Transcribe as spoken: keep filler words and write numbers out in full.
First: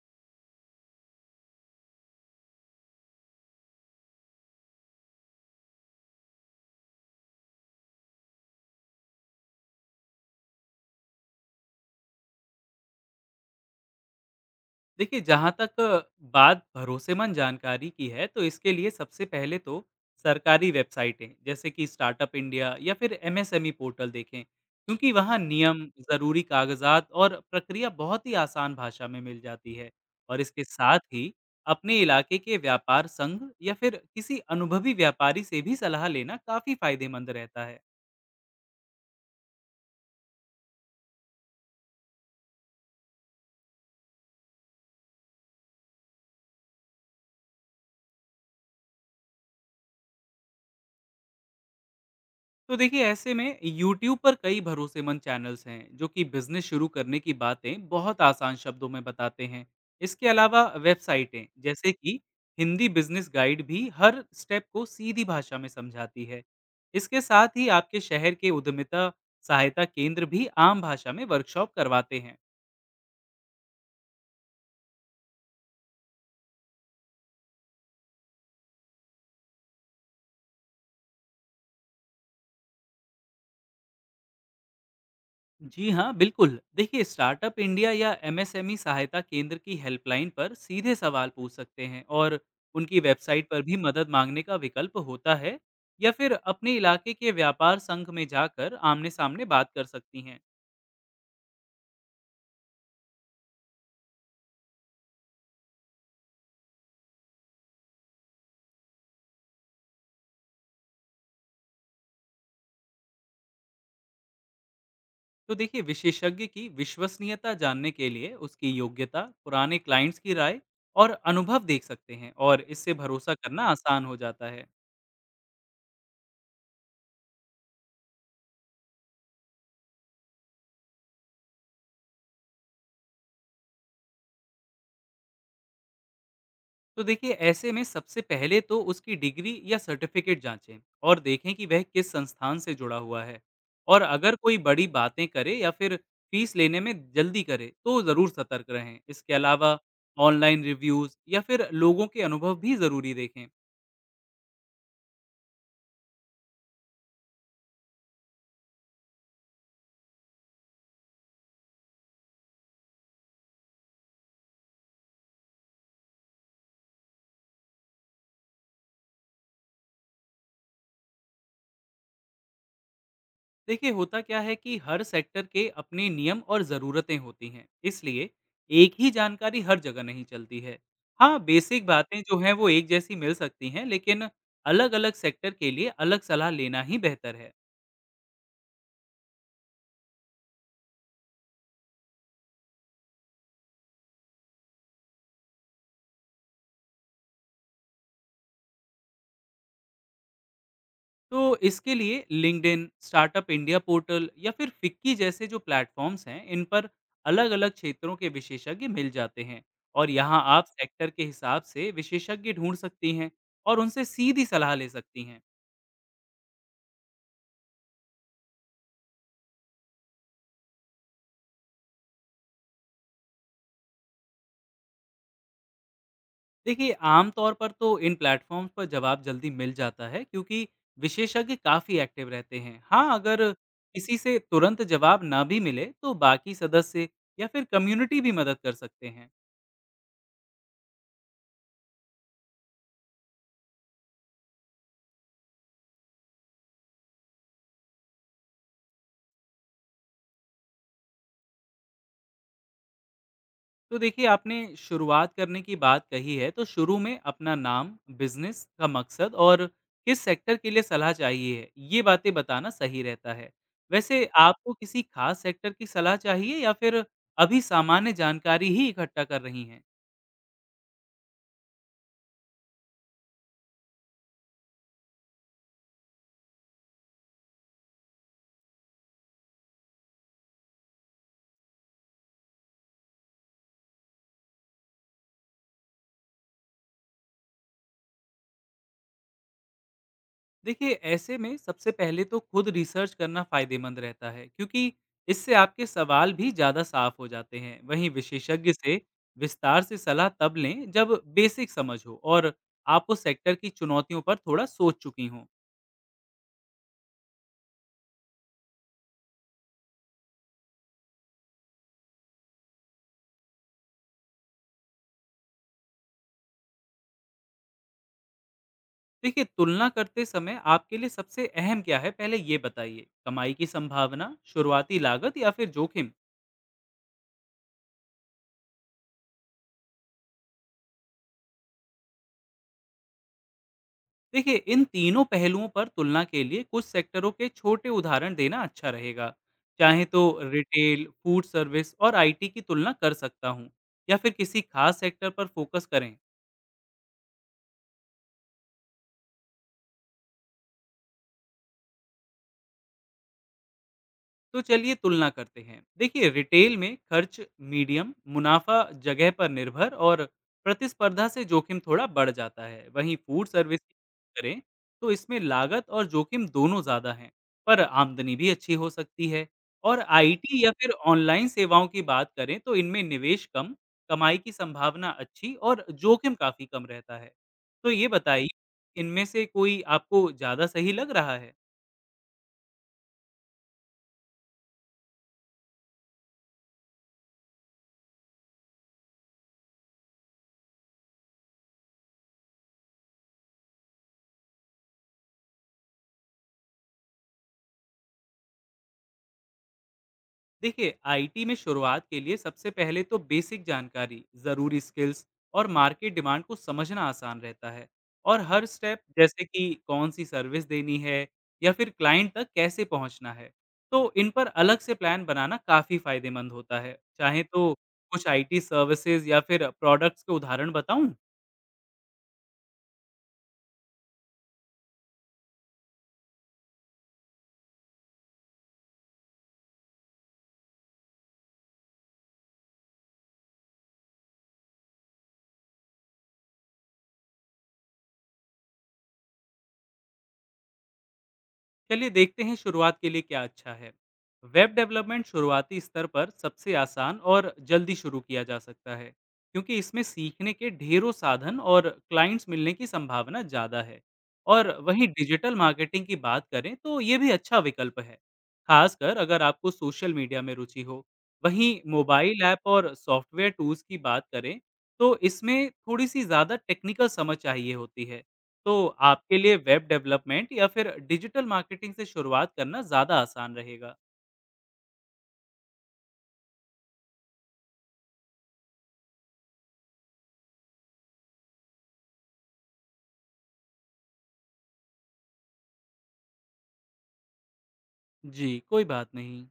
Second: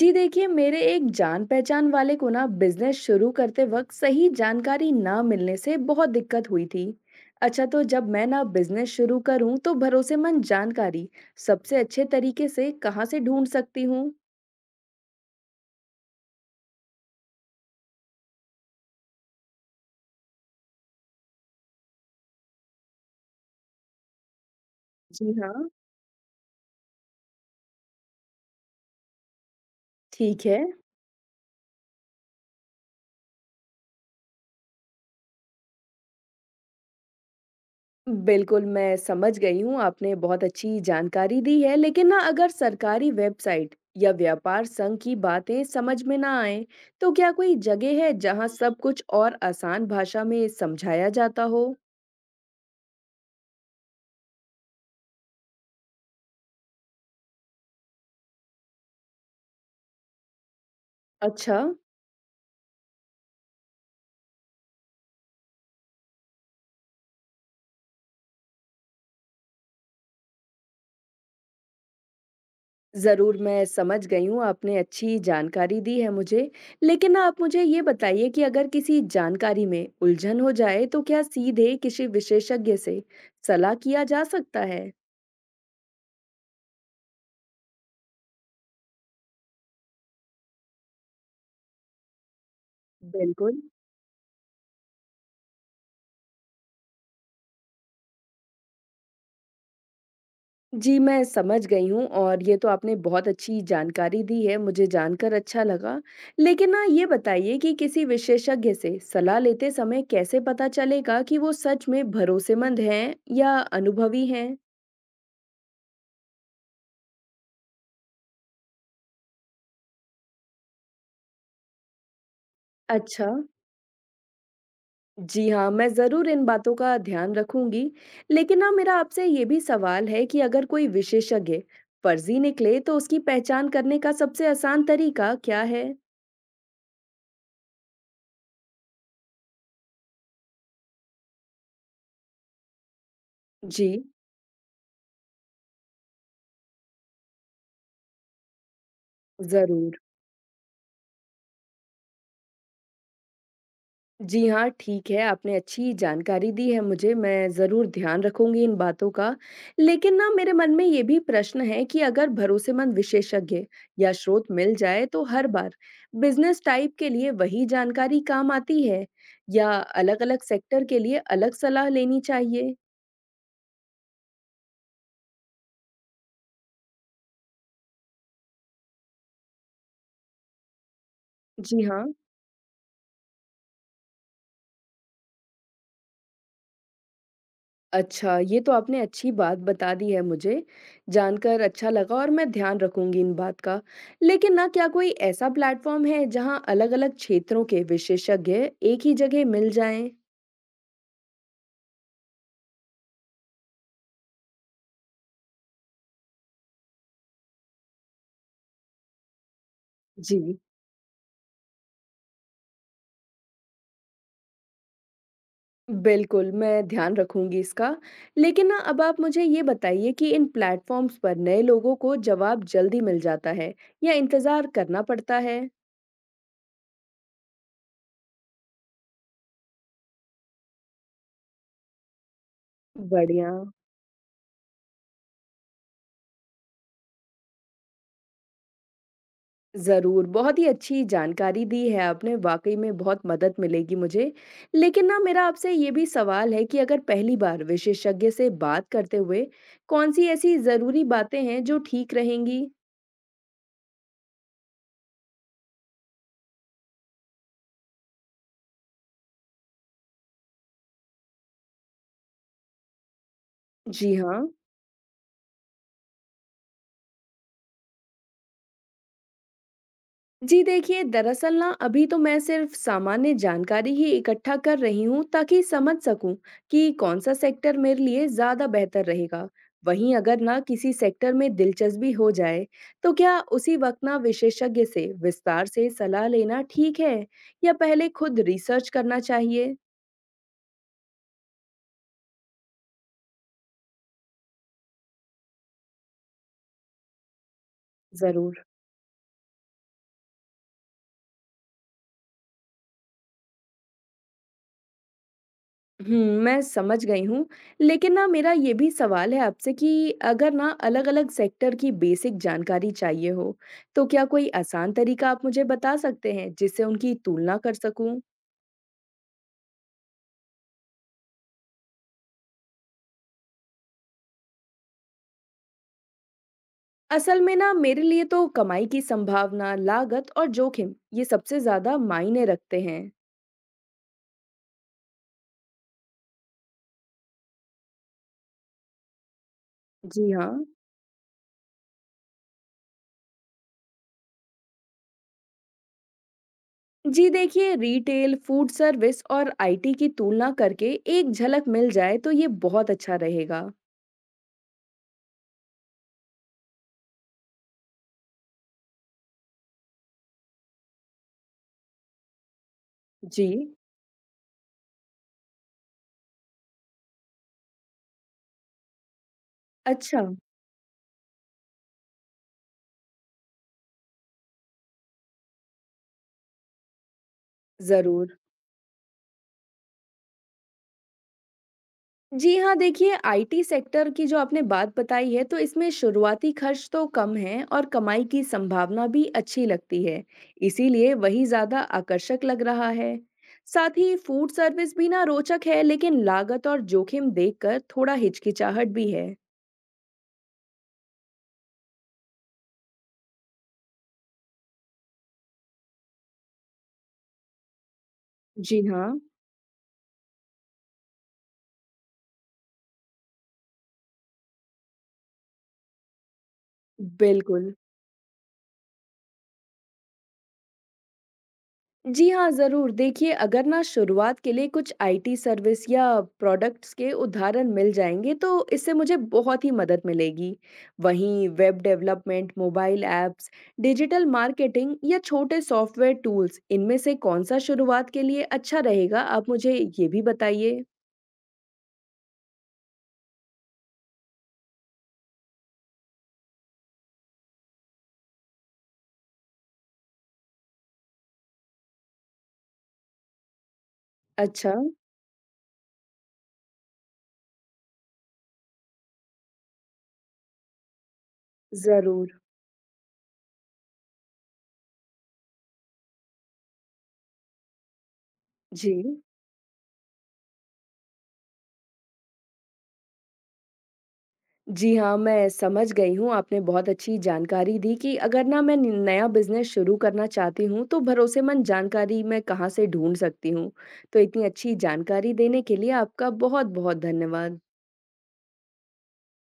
जी देखिए मेरे एक जान पहचान वाले को ना बिजनेस शुरू करते वक्त सही जानकारी ना मिलने से बहुत दिक्कत हुई थी। अच्छा, तो जब मैं ना बिजनेस शुरू करूं तो भरोसेमंद जानकारी सबसे अच्छे तरीके से कहाँ से ढूंढ सकती हूँ? देखिए, जहाँ तक बात भरोसेमंद जानकारी की है, तो इसके लिए सबसे पहले तो सरकारी वेबसाइटें, जैसे कि स्टार्टअप इंडिया या फिर M S M E portal देखें, क्योंकि जी वहाँ हाँ। नियम, ज़रूरी कागजात और प्रक्रिया बहुत ही आसान भाषा में मिल जाती है। और ठीक है। इसके साथ ही अपने इलाके के व्यापार संघ या फिर किसी अनुभवी व्यापारी से भी सलाह लेना काफ़ी फायदेमंद रहता है। बिल्कुल, मैं समझ गई हूँ, आपने बहुत अच्छी जानकारी दी है। लेकिन ना अगर सरकारी वेबसाइट या व्यापार संघ की बातें समझ में ना आए तो क्या कोई जगह है जहाँ सब कुछ और आसान भाषा में समझाया जाता हो? तो देखिए, ऐसे में यूट्यूब पर कई भरोसेमंद चैनल्स हैं जो कि बिजनेस शुरू करने की बातें बहुत आसान शब्दों में बताते हैं। इसके अलावा वेबसाइटें अच्छा। जैसे कि हिंदी बिजनेस गाइड भी हर स्टेप को सीधी भाषा में समझाती है। इसके साथ ही आपके शहर के उद्यमिता सहायता केंद्र भी आम भाषा में वर्कशॉप करवाते हैं। ज़रूर, मैं समझ गई हूँ, आपने अच्छी जानकारी दी है मुझे। लेकिन ना आप मुझे ये बताइए कि अगर किसी जानकारी में उलझन हो जाए तो क्या सीधे किसी विशेषज्ञ से सलाह किया जा सकता है? जी हाँ, बिल्कुल। देखिए, स्टार्टअप इंडिया या एम एस एम ई सहायता केंद्र की हेल्पलाइन पर सीधे सवाल पूछ सकते हैं और उनकी वेबसाइट बिल्कुल। पर भी मदद मांगने का विकल्प होता है, या फिर अपने इलाके के व्यापार संघ में जाकर आमने-सामने बात कर सकती हैं। जी, मैं समझ गई हूँ और ये तो आपने बहुत अच्छी जानकारी दी है, मुझे जानकर अच्छा लगा। लेकिन ना ये बताइए कि किसी विशेषज्ञ से सलाह लेते समय कैसे पता चलेगा कि वो सच में भरोसेमंद हैं या अनुभवी हैं? तो देखिए, विशेषज्ञ की विश्वसनीयता जानने के लिए उसकी योग्यता, पुराने क्लाइंट्स की राय और अनुभव देख सकते हैं, और इससे अच्छा। भरोसा करना आसान हो जाता है। जी हाँ, मैं ज़रूर इन बातों का ध्यान रखूँगी। लेकिन ना मेरा आपसे ये भी सवाल है कि अगर कोई विशेषज्ञ फर्ज़ी निकले तो उसकी पहचान करने का सबसे आसान तरीका क्या है? तो देखिए, ऐसे में सबसे पहले तो उसकी डिग्री या सर्टिफिकेट जांचें और देखें कि वह किस संस्थान से जुड़ा हुआ है। जी, और अगर कोई बड़ी बातें करे या फिर फीस लेने में जल्दी करे तो ज़रूर सतर्क रहें। इसके अलावा ज़रूर। ऑनलाइन रिव्यूज़ या फिर लोगों के अनुभव भी ज़रूरी देखें। जी हाँ, ठीक है, आपने अच्छी जानकारी दी है मुझे, मैं ज़रूर ध्यान रखूँगी इन बातों का। लेकिन ना मेरे मन में ये भी प्रश्न है कि अगर भरोसेमंद विशेषज्ञ या स्रोत मिल जाए तो हर बार बिज़नेस टाइप के लिए वही जानकारी काम आती है या अलग-अलग सेक्टर के लिए अलग सलाह लेनी चाहिए? देखिए, होता क्या है कि हर सेक्टर के अपने नियम और ज़रूरतें होती हैं, इसलिए एक ही जानकारी हर जगह नहीं चलती है। हाँ, जी बेसिक हाँ। बातें जो हैं वो एक जैसी मिल सकती हैं, लेकिन अलग अलग सेक्टर के लिए अलग सलाह लेना ही बेहतर है। अच्छा, ये तो आपने अच्छी बात बता दी है मुझे, जानकर अच्छा लगा और मैं ध्यान रखूँगी इन बात का। लेकिन ना क्या कोई ऐसा प्लेटफ़ॉर्म है जहाँ अलग-अलग क्षेत्रों के विशेषज्ञ एक ही जगह मिल जाएँ? तो इसके लिए लिंक्डइन, स्टार्टअप इंडिया पोर्टल या फिर फिक्की जैसे जो प्लेटफॉर्म्स हैं, इन पर अलग अलग क्षेत्रों के विशेषज्ञ मिल जाते हैं। और यहाँ जी। आप सेक्टर के हिसाब से विशेषज्ञ ढूंढ सकती हैं और उनसे सीधी सलाह ले सकती हैं। बिल्कुल, मैं ध्यान रखूँगी इसका। लेकिन ना अब आप मुझे ये बताइए कि इन प्लेटफ़ॉर्म्स पर नए लोगों को जवाब जल्दी मिल जाता है या इंतज़ार करना पड़ता है? देखिए, आम तौर पर तो इन प्लेटफ़ॉर्म्स पर जवाब जल्दी मिल जाता है क्योंकि विशेषज्ञ काफ़ी एक्टिव रहते हैं। हाँ, अगर बढ़िया। किसी से तुरंत जवाब ना भी मिले तो बाकी सदस्य या फिर कम्युनिटी भी मदद कर सकते हैं। ज़रूर, बहुत ही अच्छी जानकारी दी है आपने, वाक़ई में बहुत मदद मिलेगी मुझे। लेकिन ना मेरा आपसे ये भी सवाल है कि अगर पहली बार विशेषज्ञ से बात करते हुए, कौन-सी ऐसी ज़रूरी बातें हैं जो ठीक रहेंगी? तो देखिए, आपने शुरुआत करने की बात कही है, तो शुरू में अपना नाम, बिज़नेस का मकसद और किस सेक्टर के लिए सलाह चाहिए है, ये बातें बताना सही रहता है। जी वैसे हाँ। आपको किसी खास सेक्टर की सलाह चाहिए या फिर अभी सामान्य जानकारी ही इकट्ठा कर रही हैं? जी देखिए, दरअसल ना अभी तो मैं सिर्फ सामान्य जानकारी ही इकट्ठा कर रही हूँ ताकि समझ सकूँ कि कौन-सा सेक्टर मेरे लिए ज़्यादा बेहतर रहेगा। वहीं अगर ना किसी सेक्टर में दिलचस्पी हो जाए, तो क्या उसी वक्त ना विशेषज्ञ से विस्तार से सलाह लेना ठीक है या पहले खुद रिसर्च करना चाहिए? देखिए, ऐसे में सबसे पहले तो खुद रिसर्च करना फायदेमंद रहता है, क्योंकि इससे आपके सवाल भी ज़्यादा साफ हो जाते हैं। वहीं ज़रूर। विशेषज्ञ से विस्तार से सलाह तब लें जब बेसिक समझ हो और आप उस सेक्टर की चुनौतियों पर थोड़ा सोच चुकी हों। हुँ, मैं समझ गई हूँ। लेकिन ना मेरा ये भी सवाल है आपसे कि अगर ना अलग-अलग सेक्टर की बेसिक जानकारी चाहिए हो, तो क्या कोई आसान तरीका आप मुझे बता सकते हैं जिससे उनकी तुलना कर सकूँ? देखिए, तुलना करते समय आपके लिए सबसे अहम क्या है, पहले ये बताइए। कमाई की संभावना, शुरुआती लागत या फिर जोखिम? असल में ना मेरे लिए तो कमाई की संभावना, लागत और जोखिम ये सबसे ज़्यादा मायने रखते हैं। देखिए, इन तीनों पहलुओं पर तुलना के लिए कुछ सेक्टरों के छोटे उदाहरण देना अच्छा रहेगा। चाहे तो जी हाँ। रिटेल, फूड सर्विस और आई टी की तुलना कर सकता हूँ, या फिर किसी खास सेक्टर पर फोकस करें। जी देखिए, रिटेल, फूड सर्विस और आई टी की तुलना करके एक झलक मिल जाए तो ये बहुत अच्छा रहेगा। तो चलिए तुलना करते हैं। देखिए, रिटेल में खर्च मीडियम, मुनाफा जगह पर निर्भर और प्रतिस्पर्धा से जोखिम थोड़ा बढ़ जाता है। वहीं जी, फूड सर्विस की बात करें तो इसमें लागत और जोखिम दोनों ज़्यादा हैं, पर आमदनी भी अच्छी हो सकती है। और अच्छा, आईटी या फिर ऑनलाइन सेवाओं की बात करें तो इनमें निवेश कम, कमाई की संभावना अच्छी और जोखिम काफ़ी कम रहता है। तो ये ज़रूर। बताइए, इनमें से कोई आपको ज़्यादा सही लग रहा है? जी हाँ, देखिए आई टी सेक्टर की जो आपने बात बताई है, तो इसमें शुरुआती खर्च तो कम है और कमाई की संभावना भी अच्छी लगती है। इसीलिए वही ज़्यादा आकर्षक लग रहा है। साथ ही फूड सर्विस भी ना रोचक है, लेकिन लागत और जोखिम देखकर थोड़ा हिचकिचाहट भी है। देखिए, आई टी में शुरुआत के लिए सबसे पहले तो बेसिक जानकारी, ज़रूरी स्किल्स और मार्केट डिमांड को समझना आसान रहता है। और हर जी स्टेप, हाँ, जैसे कि कौन सी सर्विस देनी है या फिर क्लाइंट तक कैसे पहुंचना है, तो इन पर अलग से प्लान बनाना काफ़ी फायदेमंद होता है। चाहे तो बिल्कुल। कुछ आई टी सर्विसेज या फिर प्रोडक्ट्स के उदाहरण बताऊं? जी हाँ, ज़रूर। देखिए, अगर ना शुरुआत के लिए कुछ आई टी सर्विस या प्रोडक्ट्स के उदाहरण मिल जाएँगे, तो इससे मुझे बहुत ही मदद मिलेगी। वहीं web development, mobile apps, digital marketing या छोटे सॉफ्टवेयर टूल्स, इनमें से कौन-सा शुरुआत के लिए अच्छा रहेगा, आप मुझे ये भी बताइए? चलिए देखते हैं शुरुआत के लिए क्या अच्छा है। वेब डेवलपमेंट शुरुआती स्तर पर सबसे आसान और जल्दी शुरू किया जा सकता है, क्योंकि इसमें सीखने के ढेरों साधन और क्लाइंट्स मिलने की संभावना ज़्यादा है। और अच्छा, वहीं डिजिटल मार्केटिंग की बात करें तो ये भी अच्छा विकल्प है, खासकर अगर आपको सोशल मीडिया में रुचि हो। वहीं ज़रूर। मोबाइल ऐप और सॉफ्टवेयर टूल्स की बात करें तो इसमें थोड़ी सी ज़्यादा टेक्निकल समझ चाहिए होती है। तो जी। आपके लिए वेब डेवलपमेंट या फिर डिजिटल मार्केटिंग से शुरुआत करना ज़्यादा आसान रहेगा। जी हाँ, मैं समझ गई हूँ। आपने बहुत अच्छी जानकारी दी कि अगर ना मैं न नया बिज़नेस शुरू करना चाहती हूँ, तो भरोसेमंद जानकारी मैं कहाँ से ढूँढ सकती हूँ। तो इतनी अच्छी जानकारी देने के लिए आपका बहुत-बहुत धन्यवाद। जी, कोई बात नहीं।